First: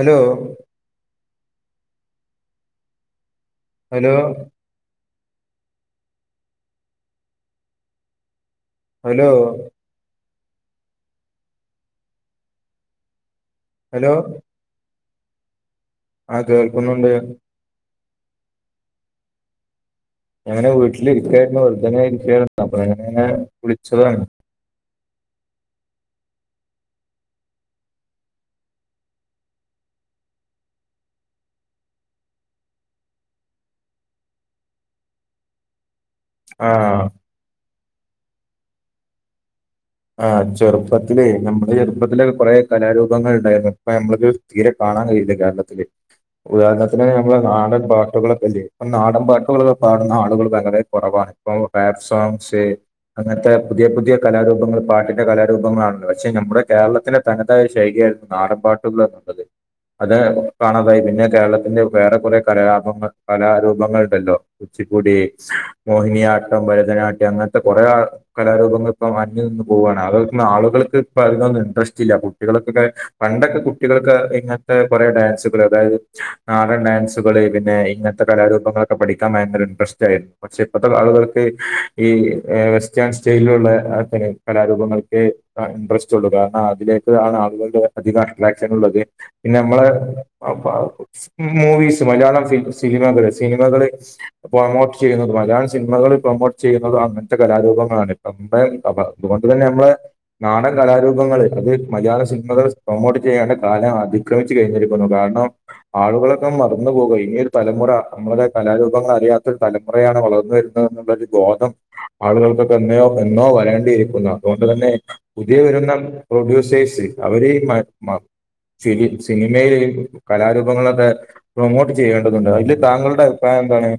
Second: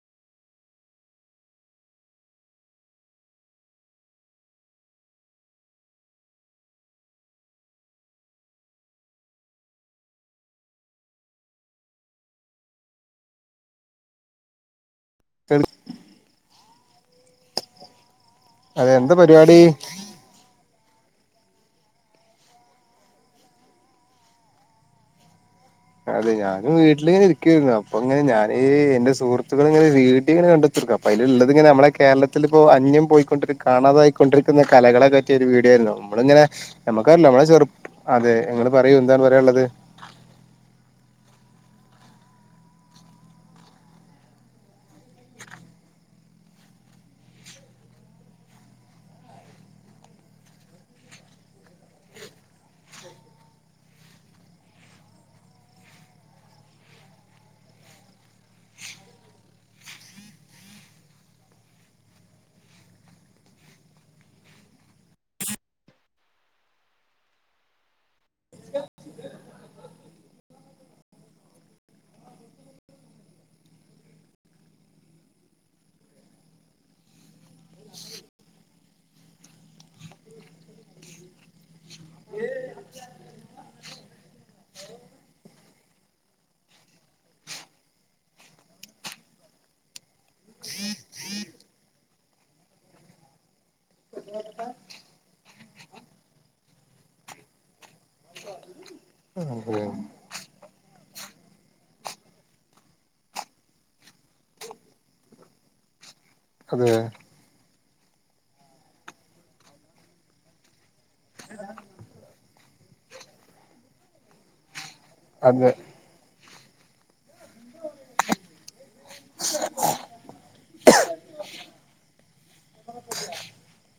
Hello hello hello hello hello അഹ് കേൾക്കുന്നുണ്ട് അതെ എന്താ പരിപാടി ഞങ്ങനെ വീട്ടിലിരിക്കായിരുന്നു വെറുതെങ്ങന ഇരിക്കയായിരുന്നു അപ്പൊ ഇങ്ങനെ വിളിച്ചതാണ് അതെ ഞാനും വീട്ടിലിങ്ങനെ ഇരിക്കുവായിരുന്നു അപ്പൊ ഇങ്ങനെ ഞാനീ എന്റെ സുഹൃത്തുക്കൾ ഇങ്ങനെ വീടിയോ ഇങ്ങനെ കണ്ട അപ്പ അതില് ഉള്ളത് ഇങ്ങന നമ്മളെ കേരളത്തിൽ ഇപ്പോ അന്യം പോയിക്കൊണ്ടി കാണാതായിക്കൊണ്ടിരിക്കുന്ന കലകളെ പറ്റിയ ഒരു വീഡിയൊ ആയിരുന്നു നമ്മള ഇങ്ങനെ ആ നമ്മുക്കല്ലോ നമ്മളെ ചെറുപ്പ അതെ നിങ്ങള് പറയൂ എന്താണ് പറയാള്ളത് ആഹ് ചെറുപ്പത്തിലേ നമ്മുടെ ചെറുപ്പത്തിലൊക്കെ കൊറെ കലാരൂപങ്ങൾ ഉണ്ടായിരുന്നു അപ്പൊ നമ്മളക്ക്‌ തീരെ കാണാൻ കഴിയില്ല കേരളത്തില് ഉദാഹരണത്തിന് നമ്മൾ നാടൻ പാട്ടുകളൊക്കെല്ലേ നാടൻ പാട്ടുകളൊക്കെ പാടുന്ന ആളുകൾ വളരെ കുറവാണ് ഇപ്പോ റാപ്പ് സോങ്സ് അങ്ങനത്തെ പുതിയ പുതിയ കലാരൂപങ്ങൾ പാട്ടിന്റെ കലാരൂപങ്ങളാണല്ല പക്ഷെ നമ്മുടെ കേരളത്തിെലെ തനതായ ശൈലി ആയിരുന്നു നാട്ടൻപാട്ടുകൾ എന്നുള്ളത് അത് കാണാതായി പിന്നെ കേരളത്തിന്റെ വേറെ കുറെ കലാപങ്ങൾ കലാരൂപങ്ങൾണ്ടല്ലോ ഉച്ചിക്കുടി മോഹിനിയാട്ടം ഭരതനാട്യം അങ്ങനത്തെ കുറെ കലാരൂപങ്ങൾ ഇപ്പം അന്യം പോവാണ് അള് ആളുകൾക്ക് ഇപ്പോ അതിനൊന്നും ഇൻട്രസ്റ്റ് ഇല്ല കുട്ടികൾക്കക്കെ പണ്ടൊക്കെ കുട്ടികൾക്ക് ഇങ്ങൻ കുറെ ഡാൻസുകൾ അതായത് നാടൻ ഡാൻസുകള് പിന്നെ ഇങ്ങനത്തെ കലാരൂപങ്ങൾ ഒക്കെ പഠിക്കാൻ ഭയങ്കര ഇൻഡ്രസ്റ്റ് ആയിരുന്നു പക്ഷേ ഇപ്പത്തെ ആളുകൾക്ക് ഈ വെസ്റ്റേൺ സ്റ്റൈലിലുള്ള ആഹ് കലാരൂപങ്ങൾക്ക് ഇൻട്രസ്റ്റ് ഉള്ളു കാരണം അതിലേക്ക് ആണ് ആളുകളുടെ അധികം അട്രാക്ഷൻ ഉള്ളത് പിന്നെ നമ്മളെ മൂവീസ് മലയാളം സിനിമകള് സിനിമകള് പ്രൊമോട്ട് ചെയ്യുന്നത് മലയാളം സിനിമകളിൽ പ്രൊമോട്ട് ചെയ്യുന്നുന്നത് അങ്ങനത്തെ കലാരൂപങ്ങളാണ് [unintelligible] അതുകൊണ്ട് തന്നെ അതെ നമ്മളെ നാടൻ കലാരൂപങ്ങൾ അത് മലയാള സിനിമകൾ പ്രൊമോട്ട് ചെയ്യേണ്ട കാലം അതി ക്രമിച്ച് കഴിഞ്ഞിരിക്കുന്നു കാരണം ആളുകളൊക്കെ മറന്നു അതെ പോകേ തലമുറ നമ്മളുടെ കലാരൂപങ്ങൾ അറിയാത്തൊരു തലമുറയാണ് വളർന്നു വരുന്നത് എന്നുള്ളൊരു ബോധം ആളുകൾക്കൊക്കെ എന്നോ എന്നോ വരേണ്ടിയിരിക്കുന്നു അതുകൊണ്ട് തന്നെ പുതിയ അതെ വരുന്ന പ്രൊഡ്യൂസേഴ്സ് അവര് ശരി സിനിമയിൽ കലാരൂപങ്ങളൊക്കെ പ്രൊമോട്ട് ചെയ്യേണ്ടതുണ്ട് അതില് താങ്കളുടെ അഭിപ്രായം എന്താണ്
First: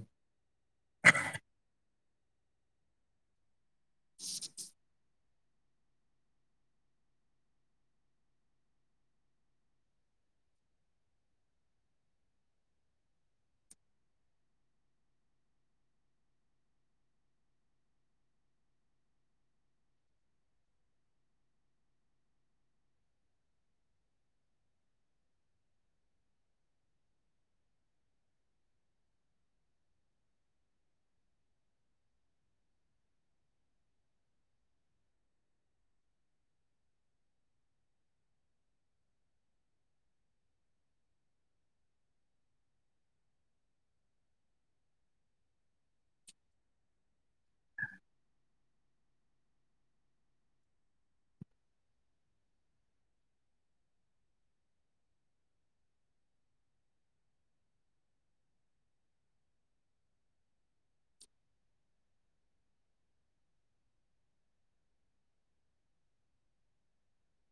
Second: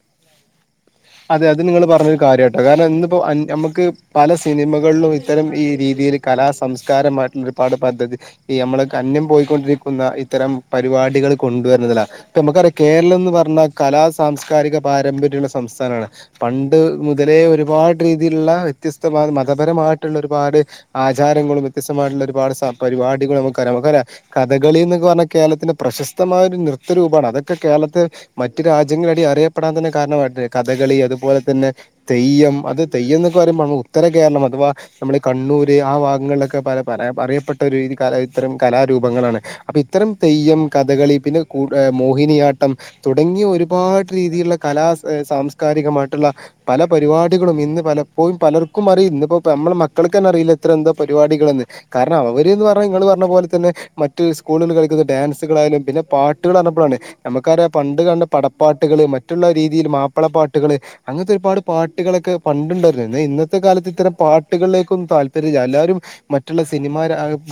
അതെ അത് നിങ്ങൾ പറഞ്ഞൊരു കാര്യാട്ടാ കാരണം ഇന്നിപ്പോ നമുക്ക് പല സിനിമകളിലും ഇത്തരം ഈ രീതിയിൽ കലാ സംസ്കാരമായിട്ടുള്ള ഒരുപാട് പദ്ധതി ഈ നമ്മള് അന്യം പോയിക്കൊണ്ടിരിക്കുന്ന ഇത്തരം പരിപാടികൾ കൊണ്ടുവരുന്നതിലാ ഇപ്പ നമുക്കറിയ കേരളം എന്ന് പറഞ്ഞ കലാ സാംസ്കാരിക പാരമ്പര്യള്ള സംസ്ഥാനമാണ് പണ്ട് മുതലേ ഒരുപാട് രീതിയിലുള്ള വ്യത്യസ്ത മതപരമായിട്ടുള്ള ഒരുപാട് ആചാരങ്ങളും വ്യത്യസ്തമായിട്ടുള്ള ഒരുപാട് സ പരിപാടികളും നമുക്ക് നമുക്കരാ കഥകളി എന്നൊക്കെ പറഞ്ഞാൽ കേരളത്തിന്റെ പ്രശസ്തമായ ഒരു നൃത്തരൂപമാണ് അതൊക്കെ കേരളത്തെ മറ്റു രാജ്യങ്ങള അടി അറിയപ്പെടാൻ തന്നെ കാരണമായിട്ടെ കഥകളി അതുപോലെ തന്നെ തെയ്യം അത് തെയ്യം എന്നൊക്കെ പറയുമ്പോ ഉത്തര കേരളം അഥവാ നമ്മള് കണ്ണൂര് ആ ഭാഗങ്ങളിലൊക്കെ പല അറിയപ്പെട്ട ഒരു കല ഇത്തരം കലാരൂപങ്ങളാണ് അപ്പൊ ഇത്തരം തെയ്യം കഥകളി പിന്നെ കുട മോഹിനിയാട്ടം തുടങ്ങിയ ഒരുപാട് രീതിയിലുള്ള കലാ സാംസ്കാരികമായിട്ടുള്ള പല പരിപാടികളും ഇന്ന് പലപ്പോഴും പലർക്കും അറിയിന്ന് ഇപ്പ നമ്മളെ മക്കൾക്ക്ന്നെ അറിയില്ല ഇത്ര എന്താ പരിപാടികളന്ന് കാരണം അവര് എന്ന് പറഞ്ഞാ നിങ്ങള് പറഞ്ഞ പോലെ തന്നെ മറ്റ് സ്കൂളിൽ കളിക്കുന്ന ഡാൻസുകളായാലും പിന്നെ പാട്ടുകൾ ആണെന്ന് പറഞ്ഞപ്പോഴാണ് നമുക്കറിയാം പണ്ട് കണ്ട് പടപ്പാട്ടുകള് മറ്റുള്ള രീതിൽ മാപ്പിളപ്പാട്ടുകള് അങ്ങനത്തെ ഒരുപാട് പാട്ടുകളൊക്കെ പണ്ടുണ്ടായിരുന്നു ഇന്നത്തെ കാലത്ത് ഇത്തരം പാട്ടുകളിലേക്കൊന്നും താല്പര്യമില്ല എല്ലാരും മറ്റുള്ള സിനിമാ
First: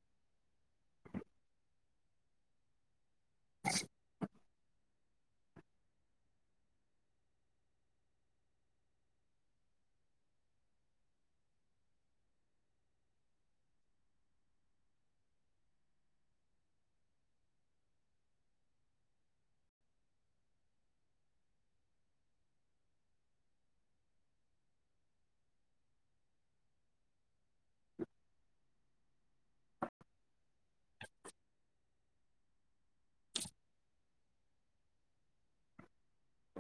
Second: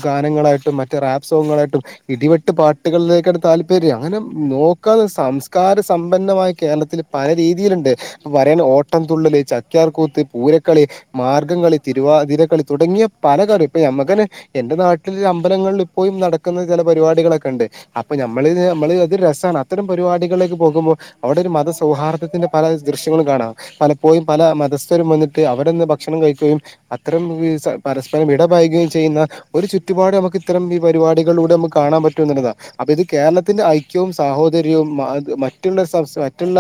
ഗാനങ്ങളായിട്ടും മറ്റ് റാപ്പ് സോങ്ങുകളായിട്ടും ഇടിവെട്ട് പാട്ടുകളി ക്കെടെ താല്പര്യം അങ്ങനെ നോക്കാ സംസ്കാര സമ്പന്നമായ കേരളത്തില് പല രീ രീതിയിലുണ്ട് പ്പ പറയാന് ഓട്ടം തുള്ളല് ചാക്കിയാർകൂത്ത് പൂരക്കളി മാർഗ്ഗം കളി തിരുവാതിര കളി തുടങ്ങിയ പല കളി ഇപ്പൊ ഞമ്മക്കെന്നെ എന്റെ നാട്ടിൽ അമ്പലങ്ങളിലിപ്പോളും നടക്കുന്ന ചെല പരിപാടികളൊക്കെണ്ട് അപ്പൊ ഞമ്മള്ത് അമ്മള് ഇ തൊരുരസാണ് അത്തരം പരിപാടികളിലേക്ക് പോകുമ്പോൾ അവിടെ ഒരു മതസൗഹാർദ്ദത്തിന്റെ പല ദൃശ്യങ്ങളും കാണാം പലപ്പോഴും പല മതസ്ഥരും വന്നിട്ട് അവട്ന്ന് ഭക്ഷണം കഴിക്കുകയും അത്തരം മൂവീസാ പരസ്പരം ഇടപഴകുകയും ചെയ്യുന്ന ഒരു ചുറ്റുപാടും നമ്മക്കിത്തരം ഈ പരിപാടികളിലൂടെ അമ്മക്ക് കാണാൻ പറ്റും എന്നുള്ളതാ അപ്പൊ ഇത് കേരളത്തിന്റെ ഐക്യവും സാഹോദര്യവും മറ്റുള്ള സംസാ മറ്റുള്ള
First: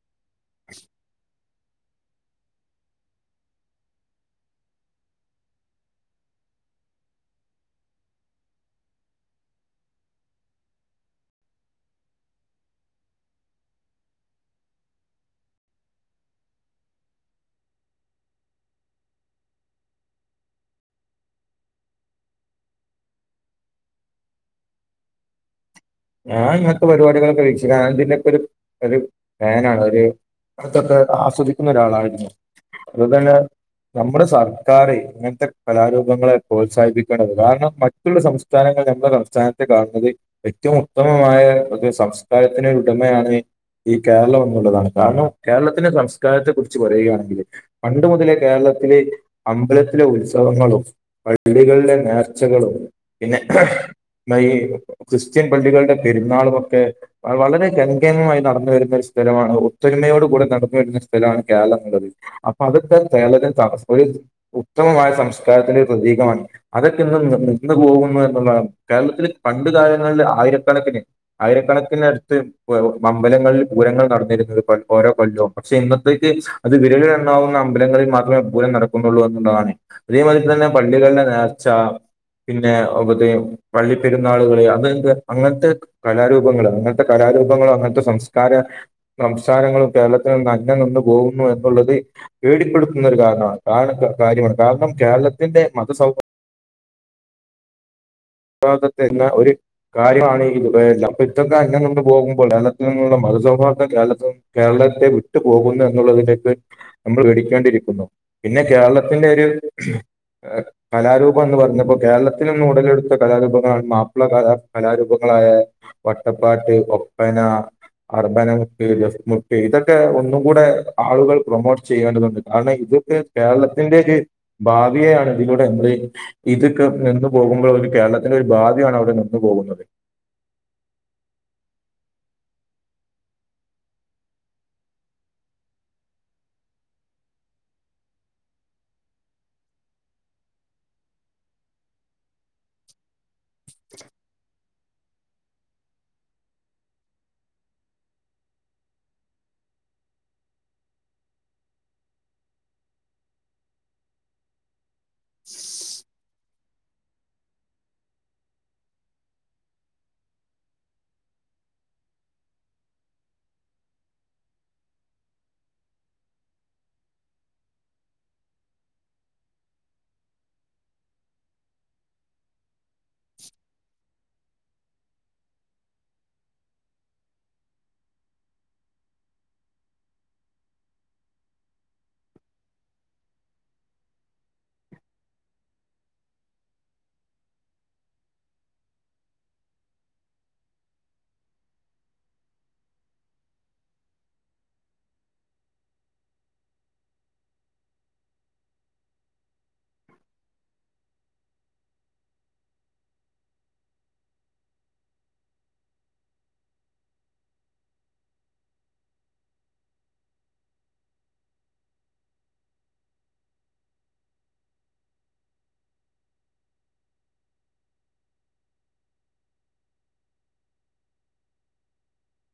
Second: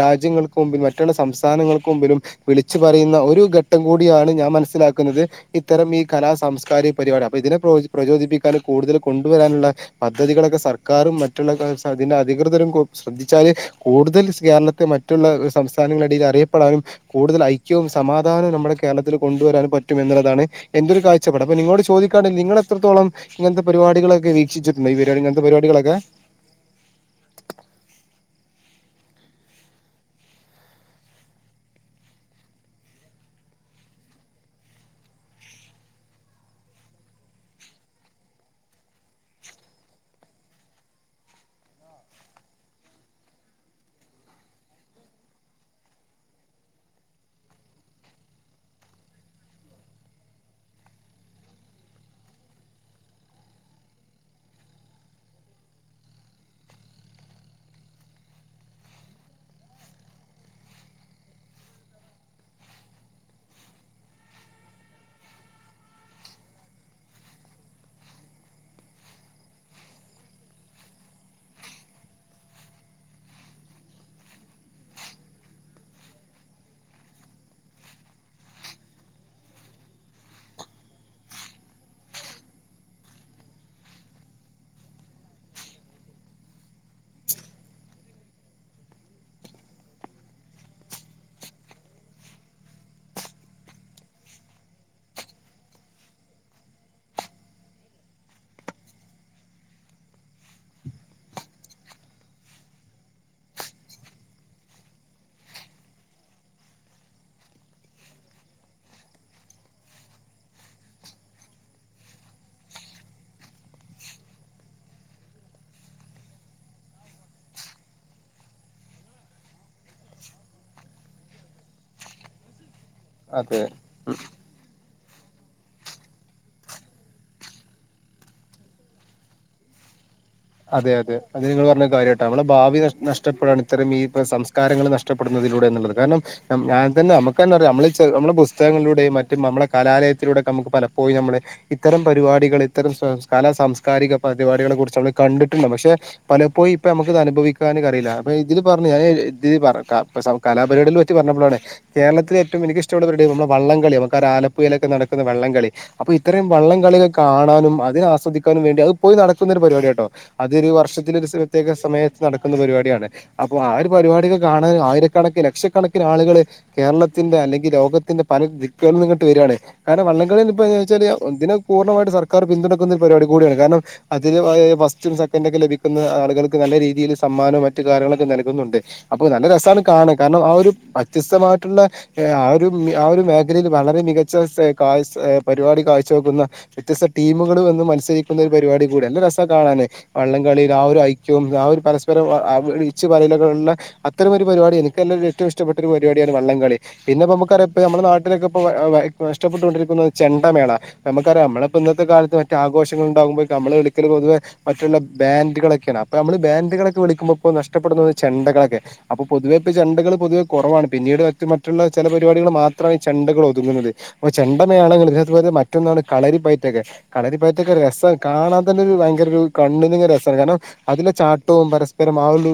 രാ ജ്യങ്ങൾക്കു മുമ്പിലും മറ്റുള്ള സംസ്ഥാനങ്ങൾക്ക് മുമ്പിലും വിളിച്ചു പറയുന്ന ഒരു ഘട്ടം കൂടിയാണ് ഞാൻ മനസ്സിലാക്കുന്നത് ഇത്തരം ഈ കലാ സാംസ്കാരിക പരിപാടി അപ്പൊതിനെ പ്രോൽ പ്രചോദിപ്പിക്കാനും കൂടുതല് കൊണ്ടുവരാനുള്ള പദ്ധതികളൊക്കെ സർക്കാറും മറ്റുള്ള അതിന്റെ അധികൃതരും ശ്രദ്ധിച്ചാലെ കൂടുതൽ കേരളത്തെ മറ്റുള്ള സംസ്ഥാനങ്ങളുടെൽ അറിയപ്പെടാനും കൂടുതൽ ഐക്യവും സമാധാനവും നമ്മുടെ കേരളത്തില് കൊണ്ടുവരാന് പറ്റും എന്നുള്ളതാണ് എന്റൊരു കാഴ്ചപ്പാട് അപ്പ നിങ്ങളോട് ചോദിക്കാണേൽ നിങ്ങളെത്രത്തോളം ഇങ്ങൻത്തെ പരിപാടികളൊക്കെ വീക്ഷിച്ചിട്ടുണ്ടോ ഈ പരിപാടി ഇങ്ങൻത്തെ പരിപാടികളൊക്കെ ഞാൻ ഇങ്ങനത്തെ പരിപാടികളൊക്കെ വീക്ഷിക്കാൻ ഇതിന്റെക്കൊരു ഫാനാണ് ഒരു ഇങ്ങെനത്തൊക്കെ ആസ്വദിക്കുന്ന ഒരാളായിരുന്നു അതുതന്നെ നമ്മുടെ സർക്കാര് ഇങ്ങൻത്തെ കലാരൂപങ്ങളെ പ്രോത്സാഹിപ്പിക്കണം കാരണം മറ്റുള്ള സംസ്ഥാനങ്ങൾ നമ്മളെ സംസ്ഥാനത്തെ കാണുന്നത് ഏറ്റവും ഉത്തമമായ ഒരു സംസ്കാരത്തിന് ഉടമയാണ് ഈ കേരളം എന്നുള്ളതാണ് കാരണം കേരളത്തിന്റെ സംസ്കാരത്തെ കുറിച്ച് പറയുവാണെങ്കില് പണ്ട് മുതലേ കേരളത്തില് അമ്പലത്തിലെ ഉത്സവങ്ങളും പള്ളികളിലെ നേർച്ചകളും പിന്നെ മ യി ക്രിസ് സ്ത്യൻ പള്ളികളുടെ പെരുന്നാളുംമൊക്കെ വളരെ കങ്കേമമായി നടന്നു വരുന്ന ഒരു സ്ഥലമാണ് ഒത്തൊരുമയോട് കൂടെ നടന്നു വരുന്ന സ്ഥലമാണ് കേരളം എന്നുള്ളത് അപ്പൊ അതൊക്കെ കേരളത്തിൽ തപസ് ഒരു ഉത്തമമായ സംസ്കാരത്തിന്റെ ഒരു പ്രതീകമായി അതൊക്കെ ഇന്ന് നിന്നു പോകുന്നു എന്നുള്ളതാണ് കേരളത്തിലെ പണ്ട് കാലങ്ങളിലെ ആയിരക്കണക്കിന് ആയിരക്കണക്കിനടുത്ത് അമ്പലങ്ങളില് പൂരങ്ങൾ നടന്നിരുന്നു പൺ ഓരോ കൊല്ലോം പക്ഷെ ഇന്നത്തേക്ക് അതേ വിരലിലെണ്ണാവുന്ന അമ്പലങ്ങളിൽ മാത്രമേ പൂരം നടക്കുന്നൊള്ളൂ എന്നുള്ളതാണ് അതേ മാതിരി തന്നെ പള്ളികളിലെ നേർച്ച പിന്നെ അവ്ത് പള്ളിപ്പെരുന്നാളുകള് അന്ന് അങ്ങൻത്തെ കലാരൂപങ്ങള് അങ്ങൻത്തെ കലാരൂപങ്ങളോ അങ്ങൻത്തെ സംസ്കാര സംസാരങ്ങളും കേരളത്തിൽ നിന്ന് അന്ന്യം നിന്നു പോകുന്നു എന്നുള്ളത് പേടിപ്പെടുത്തുന്ന ഒരു കാരണമാണ് കാരണ കാര്യമാണ് കാരണം കേരളത്തിന്റെ മതസൗ ഹാർദത്തെന്ന് ഒരി കാര്യമാണ് [unintelligible] ഇപ്പിത്തൊക്കെ അന്യം നിന്ന് പോകുമ്പോൾ കേരളത്തിൽ നിന്നുള്ള മതസൗഹാർദ്ദം കേരളത്തിൽ നിന്നും കേരളത്തെ വിട്ടു പോകുന്നു എന്നുള്ളതിലേക്ക് നമ്മൾ പേടിക്കേണ്ടിരിക്കുന്നു പിന്നെ കേരളത്തിന്റെ ഒരു കലാരൂപം എന്ന് പറഞ്ഞപ്പൊ കേരളത്തിലിന്നും ഉടലെടുത്ത് കലാരൂപങ്ങളാണ് മാപ്പിള കല കലാരൂപങ്ങളായ വട്ടപ്പാട്ട്, ഒപ്പന അർബന മുട്ട്, ദഫ്മുട്ട് ഇതൊക്കെ ഒന്നും കൂടെ ആളുകൾ പ്രൊമോട്ട് ചെയ്യേണ്ടതുണ്ട്. കാരണം ഇത് ത് അതെ കേരളത്തിന്റെര് ഭാവിയെയാണ് ഇതിലൂടെ അമ്മള് ഇത്ക്കെ നിന്ന് പോകുമ്പോളൊരു കേരളത്തിന്റെ ഒരു ഭാവിയാണ് അവടെ നിന്നു പോകുന്നത്. അതെ അതെ അത് നിങ്ങള് പർഞ്ഞെ കാര്യാട്ടാ അമ്മളെ ഭാവിനഷ് നഷ്ടപ്പെടാണ് ഇത്തരം ഈ പ സംസ്കാരങ്ങള് നഷ് ടപ്പെടുന്നതിലൂടെ എന്ന്ള്ളത്. കാരണം ഞം ഞാൻ തന്നെ അമുക്കെന്നറിയാ അമ്മള് ചെറ് അമ്മള് പുസ്തകങ്ങളിലൂടെയും മറ്റും നമ്മളെ കലാലയത്തിലൂടൊക്കെ അമ്മുക്ക് പലപ്പോഴും ഞമ്മെളെ ഇത്തരം പരിപാടികള് ഇത്തരം സംസ് കലാ സാംസ്കാരിക പരിപാടികളെ കുറിച്ചമ്മള് കണ്ടിട്ടുണ്ടാവും പക്ഷെ പലപ്പോഴും ഇപ്പൊ ഞമുക്ക് ഇത് അനുഭവിക്കാനുംകറിയില്ല അപ്പൊ ഇതില് പർഞ്ഞ് ഞാന് ഇതില് പറ ക പ സൗ കലാപരിപാടില് പറ്റി പറഞ്ഞപ്പളാണ് കേരളത്തില് ഏറ്റവും എനിക്ക് ഇഷ്ടുള്ള പരിപാടി നമ്മടെ വള്ളംകളിയാ നമുക്ക് ആലപ്പുയിലൊക്കെ നട ക്കുന്ന വള്ളം കളി അപ്പൊ ഇ ത്തരം വള്ളം കളികൾ കാണാനും അതിനെ ആസ്വദിക്കാനും വേണ്ടി അത് ഇപ്പോഴും നടത്തുന്ന ഒരു പരിവാടിയാട്ടോ അതൊരു വർഷത്തില് സ് ഒരു പ്രത്യേക സമയത്ത് നടക്കുന്ന പരിപാടിയാണ്. അപ്പൊ ആ ഒരു പരുവാടിക്കെ കാണാൻ ആയിരക്കണക്കിന് ലക്ഷക്കണക്കിന് ആളുകള് കേരളത്തിന്റെ അല്ലെങ്കി ലോകത്തിന്റെ പല ദിക്കുകൾന്നുംങ്ങട്ട് വെരാണ്. കാരണം വള്ളംകളിർഞ്ഞ് ഇപ്പങ്ങനെ വെച്ചാല് ഇതിന് പൂർണമായിട്ട് സർക്കാർ പിന്തുണക്കുന്നൊര് പരിവാടി കൂടിയാണ് കാരണം അതിന് വ ഫസ്റ്റും സെക്കൻഡും ഒക്കെ ലഭിക്കുന്ന ആളുകള്ക്ക് നല്ല രീതിയില് സമ്മാനവും മറ്റ് കാര്യങ്ങളൊക്കെ നൽകുന്നുണ്ട്. അപ്പൊ നല്ല രസാണ് കാണാൻ. കാരണം ആ ഒരു വ്യത്യസ്തമായിട്ടുള്ളെ ഹേ, ആ ഒരു മി ആ ഒരു മേഖലയിൽ വളരെ മികച്ച സേ കാഴ് ഏഹ്, പരിവാടി കാഴ്ചവെക്കുന്ന വ്യത്യസ്ത ടീമുകള് വന്ന് മത്സരിക്കുന്ന ഒരു പരിവാടി കൂടിയാ നല്ല രസാ കാണാന്. വള്ളംകളിയില് ആ ഒരു ഐക്യവും ആ ഒരു പരസ്പരം ആ ആ വിളിച്ച് പറയലൊക്കെ ഒള്ളെ അത്തരമൊരു പരുവാടി എനിക്ക് എന്നൊരു ഏറ്റവും ഇഷ്ടപ്പെട്ടൊരു പരുവാടിയാണ് വള്ളംകളി. പിന്നെ പ്പം അമ്മുക്കറിയ പ്പം ഞമ്മളെ നാട്ടിലൊക്കെ പ്പം വ വ എഹ് നഷ്ടപ്പെട്ടൊണ്ടിരിക്കുന്നത് ചെണ്ടമേളാ പ്പ അമ്മക്കറിയാം അമ്മള് പ്പം ന്നത്തെ കാൽത്ത് മറ്റെ ആഘോഷങ്ങള്ണ്ടാകുമ്പോഴേക്ക് അമ്മള് വിളിക്കല് പൊതുവെ മറ്റുള്ള ബാൻഡുകളൊക്കെയാണ് അപ്പൊ ഞമ്മള് ബാൻഡുകളൊക്കെ വിളിക്കുമ്പൊ ഇപ്പൊ നഷ്ടപ്പെടുന്നത് ചെണ്ടകളൊക്കെ അപ്പൊ പൊതുവേ ഇപ്പ ചെണ്ടകള് പൊതുവേ കൊറവാണ് പിന്നീട് മറ്റു മറ്റുള്ള ചെല പരുവാടികള് മാത്രായി ചെണ്ടകളൊതുങ്ങുന്നത്. അപ്പം ചെണ്ടമേ [unintelligible] പോലെ മറ്റൊന്നാണ് കളരിപ്പയറ്റൊക്കെ കളരിപ്പയറ്റൊക്കെ രസാ കാണാൻ തന്നൊരു ഭയങ്കരൊരു കണ്ണിനിങ്ങെ രസാണ്. കാരണം അതിലെ ചാട്ടവും പരസ്പരം ആ ഒരു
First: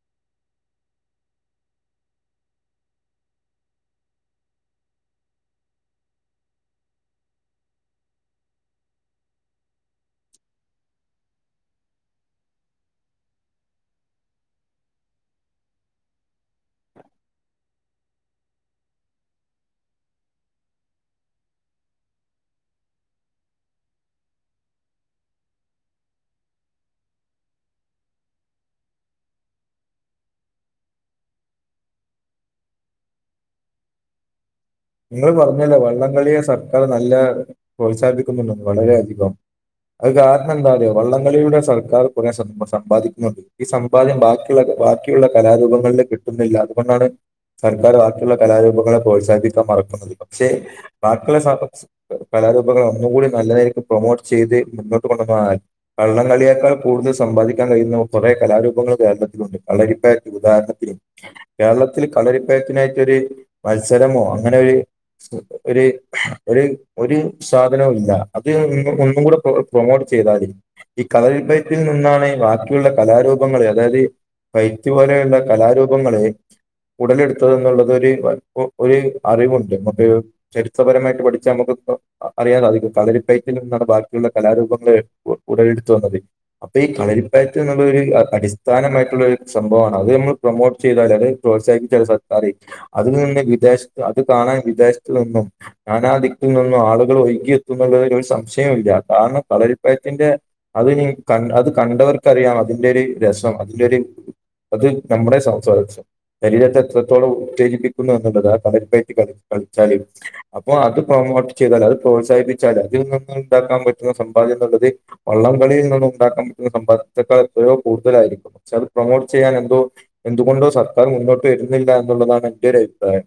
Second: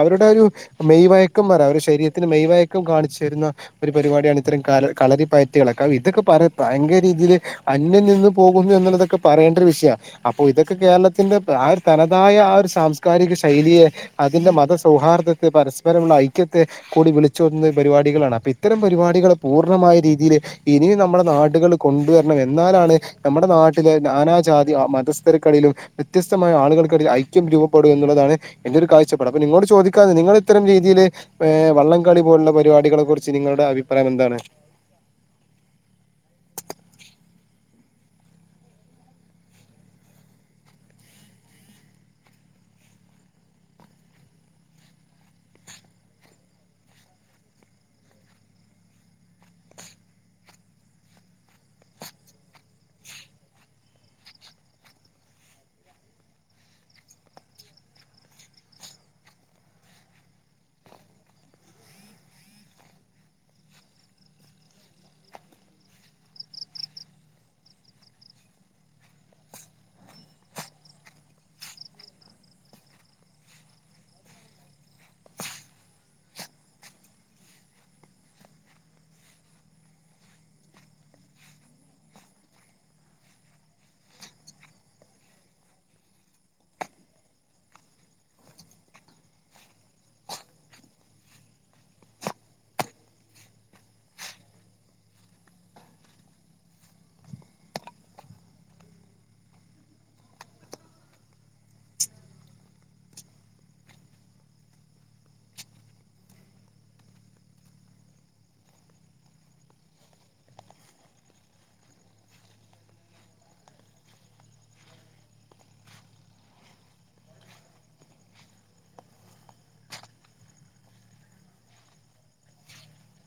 അവരുടെ ഒരു മെയ് വയക്കം പറാ ഒരു ശരീരത്തിന് മെയ് വയക്കം കാണിച്ചു തരുന്ന ഒരു പരുവാടിയാണ് ഇത്തരം കാല കളരിപ്പയറ്റുകളൊക്കെ ഇതൊക്കെ പറയാ ഭയങ്കര രീതിയില് അന്യം നിന്ന് പോകുന്നു എന്നുള്ളതൊക്കെ പറയേണ്ട ഒരു വിഷയാ, അപ്പൊ ഇതൊക്കെ കേരള ത്തിന്റെ ആ ഒരു തനതായ ആ ഒരു സാംസ്കാരിക ശൈലിയെ അതിന്റെ മത സൗഹാർദ്ദത്തെ പരസ്പരമുള്ള ഐക്യത്തെ കൂടി വിളിച്ചോതുന്ന ഒരു പരുവാടികളാണ്. അപ്പൊ ഇത്തരം പരുവാടികള് പൂർണ്ണമായ രീതിയില് ഇനിയും നമ്മളെ നാട്കള് കൊണ്ടുവരണം എന്നാലാണ് നമ്മടെ നാട്ടിലെ നാനാജാതി അ മതസ്ഥരക്കടയിലും വ്യത്യസ്തമായ ആളുകൾക്കിടെ ഐക്യം രൂപപ്പെടും എന്നുള്ളതാണ് എന്റെ ഒരു കാഴ്ചപ്പാട്, അപ്പൊ നിങ്ങളോട് ചോദിക്കാന്ന് നിങ്ങള് ഇത്തരം രീതിയില് ഇപ്പേ വള്ളംകളി പോലുള്ള പരുവാടികളെ കുറിച്ച് നിങ്ങളുടെ അഭിപ്രായം എന്താണ്. നിങ്ങള് പറഞ്ഞല്ലോ വള്ളംകളിയെ സർക്കാർ നല്ല പ്രോത്സാഹിപ്പിക്കുന്നുണ്ടെന്ന് വളരെെയധികം അത് കാരണം എന്താറിയോ വള്ളംകളിയുടെ സർക്കാർ കൊറെ സംബ സമ്പാദിക്കുന്നുണ്ട്. ഈ സമ്പാദ്യം ബാക്കിയുള്ള ബാക്കിയുള്ള കലാരൂപങ്ങളില് കിട്ടുന്നില്ല അതുകൊണ്ടാണ് സർക്കാര് വാക്കിയുള്ള കലാരൂപങ്ങളെ പ്രോത്സാഹിപ്പിക്കാൻ മറക്കുന്നത്. പക്ഷെ ബാക്കിയുള്ള സ [unintelligible] കലാരൂപങ്ങൾ ഒന്നുംകൂടി നല്ലതായിരിക്കും പ്രൊമോട്ട് ചെയ്ത് മുന്നോട്ട് കൊണ്ടുപോന്നാൽ. വള്ളംകളിയേക്കാൾ കൂടുതൽ സമ്പാദിക്കാൻ കഴിയുന്ന കുറേ കലാരൂപങ്ങൾ കേരളത്തിലുണ്ട്. കളരിപ്പയറ്റ് ഉദാഹരണത്തിന്. കേരളത്തിൽ കളരിപ്പയറ്റിനായിട്ടൊരു മത്സരമോ അങ്ങനെ ഒരു ഒര് ഒര് ഒര് സാധനവും ഇല്ല. അത് ഒന്നും കൂടെ പ്രൊമോട്ട് ചെയ്താല്. ഈ കളരിപ്പയറ്റിൽ നിന്നാണ് ബാക്കിയുള്ള കലാരൂപങ്ങൾ അതായത് വൈത്യ പോലെയുള്ള കലാരൂപങ്ങളെ ഉടലെടുത്തത് എന്നുള്ളത് ഒര് ഒര് അറിവുണ്ട്. മ്മക്ക് ചരിത്രപരമായിട്ട് പഠിച്ചാൽ മ്മക്ക് ഇപ്പ അറിയാതെ അധികം കളരിപ്പയറ്റിൽ നിന്നാണ് ബാക്കിയുള്ള കലാരൂപങ്ങൾ ഉടലെടുത്ത് വന്നത്. അപ്പൊ ഈ കളരിപ്പയറ്റ് എന്നുള്ളരു അടിസ്ഥാനമായിട്ടുള്ള ഒരു സംഭവമാണ്. അത് നമ്മൾ പ്രൊമോട്ട് ചെയ്താൽ അത് പ്രോത്സാഹിപ്പിച്ച സർക്കാര് അതിൽ നിന്ന് വിദേശത്ത് അത് കാണാൻ വിദേശത്തു നിന്നും നാനാ ദിക്കിൽ നിന്നും ആളുകൾ ഒഴുകിയെത്തുന്നള്ള ഒരു സംശയവും ഇല്ല. കാരണം കളരിപ്പയറ്റിന്റെ അത് ഇനി കണ്ട അത് കണ്ടവർക്കറിയാം അതിന്റെ ഒരു രസം. അതിന്റെ രു അത് നമ്മുടെ സംസാരം ശരീരത്തെ എത്രത്തോളം ഉത്തേജിപ്പിക്കുന്നു എന്നുള്ളതാണ് പ പേടിപ്പിക്കാതെ കളിച്ചാല് അപ്പൊ അത് പ്രൊമോട്ട് ചെയ്താല് അത് പ്രോത്സാഹിപ്പിച്ചാല് അതിൽ നിന്ന് ങ്ങൾക് ഉണ്ടാക്കാൻ പറ്റുന്ന സമ്പാദ്യം എന്നുള്ളത് വള്ളംകളിയിൽ നിന്നും ഉണ്ടാക്കാൻ പറ്റുന്ന സമ്പാദ്യത്തേക്കാൾ എത്രയോ കൂടുതലായിരിക്കും. പക്ഷെ അത് പ്രൊമോട്ട് ചെയ്യാൻ എന്തോ എന്തുകൊണ്ടോ സർക്കാർ മുന്നോട്ട് വരുന്നില്ല എന്നുള്ളതാണ് എന്റെ ഒരു അഭിപ്രായം.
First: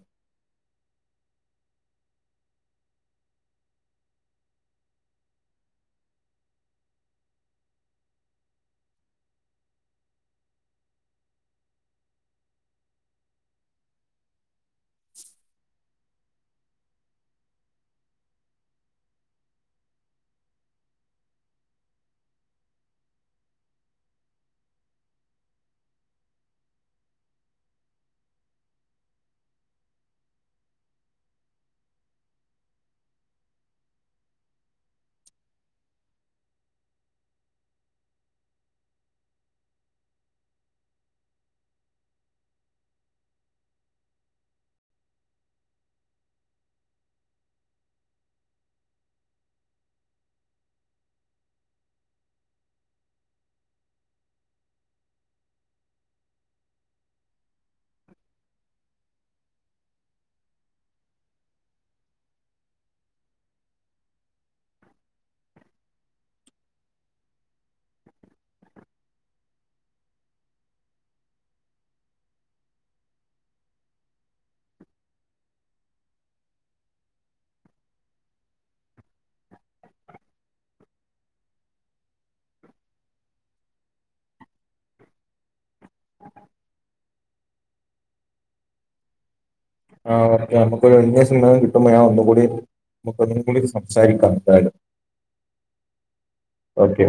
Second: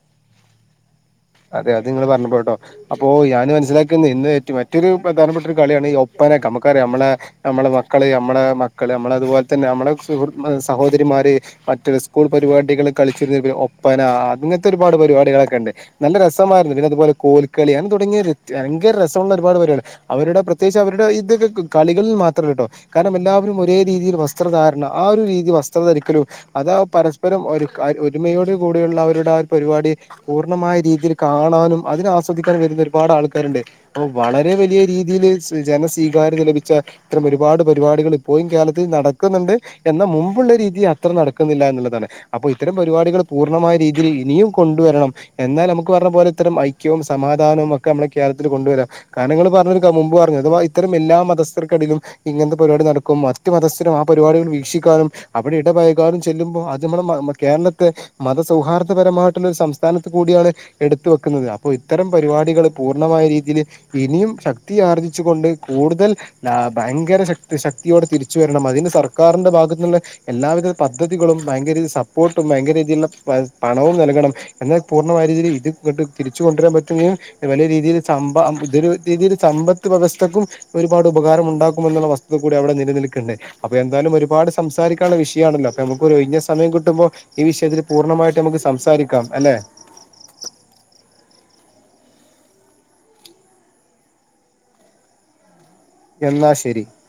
അതെ അത് നിങ്ങൾ പറഞ്ഞപ്പോ ട്ടോ. അപ്പോ ഞാൻ മനസ്സിലാക്കുന്ന ഇന്ന് ഏറ്റവും മറ്റൊരു പ്രധാനപ്പെട്ട ഒരു കളിയാണ് ഈ ഒപ്പന. മ്മക്കറിയ നമ്മളെ നമ്മളെ മക്കള് നമ്മളെ മക്കള് നമ്മള തുപോലെതന്നെ നമ്മളെ സുഹൃ സഹോദരിമാര്. മറ്റരു സ്കൂൾ പരിപാടികൾ കളിച്ചിരു ഒപ്പന അങ്ങനത്തെ ഒരുപാട് പരിപാടികളൊക്കെ ണ്ട്. നല്ല രസമായിരുന്നു. പിന്നെ അതുപോലെ കോൽക്കളി അങ്ങനെ തുടങ്ങിയ ഭയങ്കര രസമുള്ള ഒരുപാട് പരുപാടിയാ. അവരുടെ പ്രത്യേകിച്ച് അവരുടെ ഇതൊക്കെ കളികളിൽ മാത്രല്ല ട്ടോ. കാരണം എല്ലാവരും ഒരേ രീതിയിൽ വസ്ത്രധാരണ. ആഹ് ഒരു രീതി വസ്ത്ര ധരിക്കലും അതാ പരസ്പരം ഒര് ഒരുമയോട് കൂടിയുള്ള അവരുടെ ആഹ് പരിപാടി പൂർണ്ണമായി രീതിയിൽ കാണാനും അതിന് ആസ്വദിക്കാൻ വരുന്ന ഒരുപാട് ആൾക്കാരുണ്ട്. പ്പൊ വളരെ വലിയ രീതിയില് ജന സ്വീകാര്യത ലഭിച്ച ത്തരം ഒരുപാട് പരിപാടികൾ ഇപ്പോഴും കേരളത്തിൽ നടക്കുന്നുണ്ട്. എന്നാ മുമ്പുള്ള രീതി അത്ര നടക്കുന്നില്ലാ എന്നുള്ളതാണ്. അപ്പൊ ഇത്തരം പരിപാടികൾ പൂർണ്ണമായ രീതിയിൽ ഇനിയും കൊണ്ടുവരണം. എന്നാ നമുക്ക് പ്പ പറഞ്ഞ പോലെ ഇത്തരം ഐക്യവും സമാധാനവും ഒക്കെ നമ്മളെ കേരളത്തില് കൊണ്ടുവരാം. കാരണം ങ്ങൾ പറഞ്ഞൊരു മുമ്പ് പറഞ്ഞു. ഇത്തരം എല്ലാ മതസ്ഥർക്കടയിലും ഇങ്ങനത്തെ പരിപാടി നടക്കും. മറ്റു മതസ്ഥരും ആ പരിപാടികൾ വീക്ഷിക്കാനും അവിടെ ഇടപൈകാനും ചെല്ലുമ്പോ അത് മ്മളെ മ്മ കേരളത്തെ മത സൗഹാർദ്ദപരമായിട്ടുള്ള ഒരു സംസ്ഥാനത്ത് കൂടിയാണ്. എടുത്ത് വെക്കുന്നത്. അപ്പോ ഇത്തരം പരിപാടികൾ പൂർണ്ണമായ രീതിയിൽ ഇനിയും ശക്തി ആർജിച്ചു കൊണ്ട് കൂടുതൽ ആഹ് ഭയങ്കര ശക്തി ശക്തിയോടെ തിരിച്ച് വരണം. അതിന് സർക്കാറിന്റെ ഭാഗത്ത്ന്ന് എല്ലാവിധ പദ്ധതികളും ഭയങ്കരീതിൽ സപ്പോർട്ടും ഭയങ്കര രീതിയിലുള്ള പണവും നൽകണം. എന്നാൽ പൂർണമായി രീതിയിൽ ഇത് ഇങ്ങട്ട് തിരിച്ച് കൊണ്ട്രാൻ പറ്റുള്ളൂ. വലിയ രീതിയിൽ രീതിൽ സമ്പത്ത് വ്യവസ്ഥക്കും പ്പൊ ഒരുപാട് ഉപകാരം ഉണ്ടാക്കുമെന്നുള്ള വസ്തു കൂടി അവിടെ നിലനിൽക്കണ്ടെ. അപ്പൊ എന്തായാലും ഒരുപാട് സംസാരിക്കാനുള്ള വിഷയാണല്ലോ. അപ്പൊ നമുക്ക് ഒരു ഒഴിഞ്ഞ സമയം കിട്ടുമ്പോ ഈ വിഷയത്തില് പൂർണ്ണമായിട്ട് നമുക്ക് സംസാരിക്കാം. അല്ലെ. ആഹ് ഓക്കെ. നമുക്ക് ഒരു ഒഴിഞ്ഞ സന്തർഭം കിട്ടുബോ യാ ഒന്നുകൂടി നമുക് ഒന്നിനും കൂടി സംസാരിക്കാം എന്തായാലും എന്നാ ശരി ഓക്കെ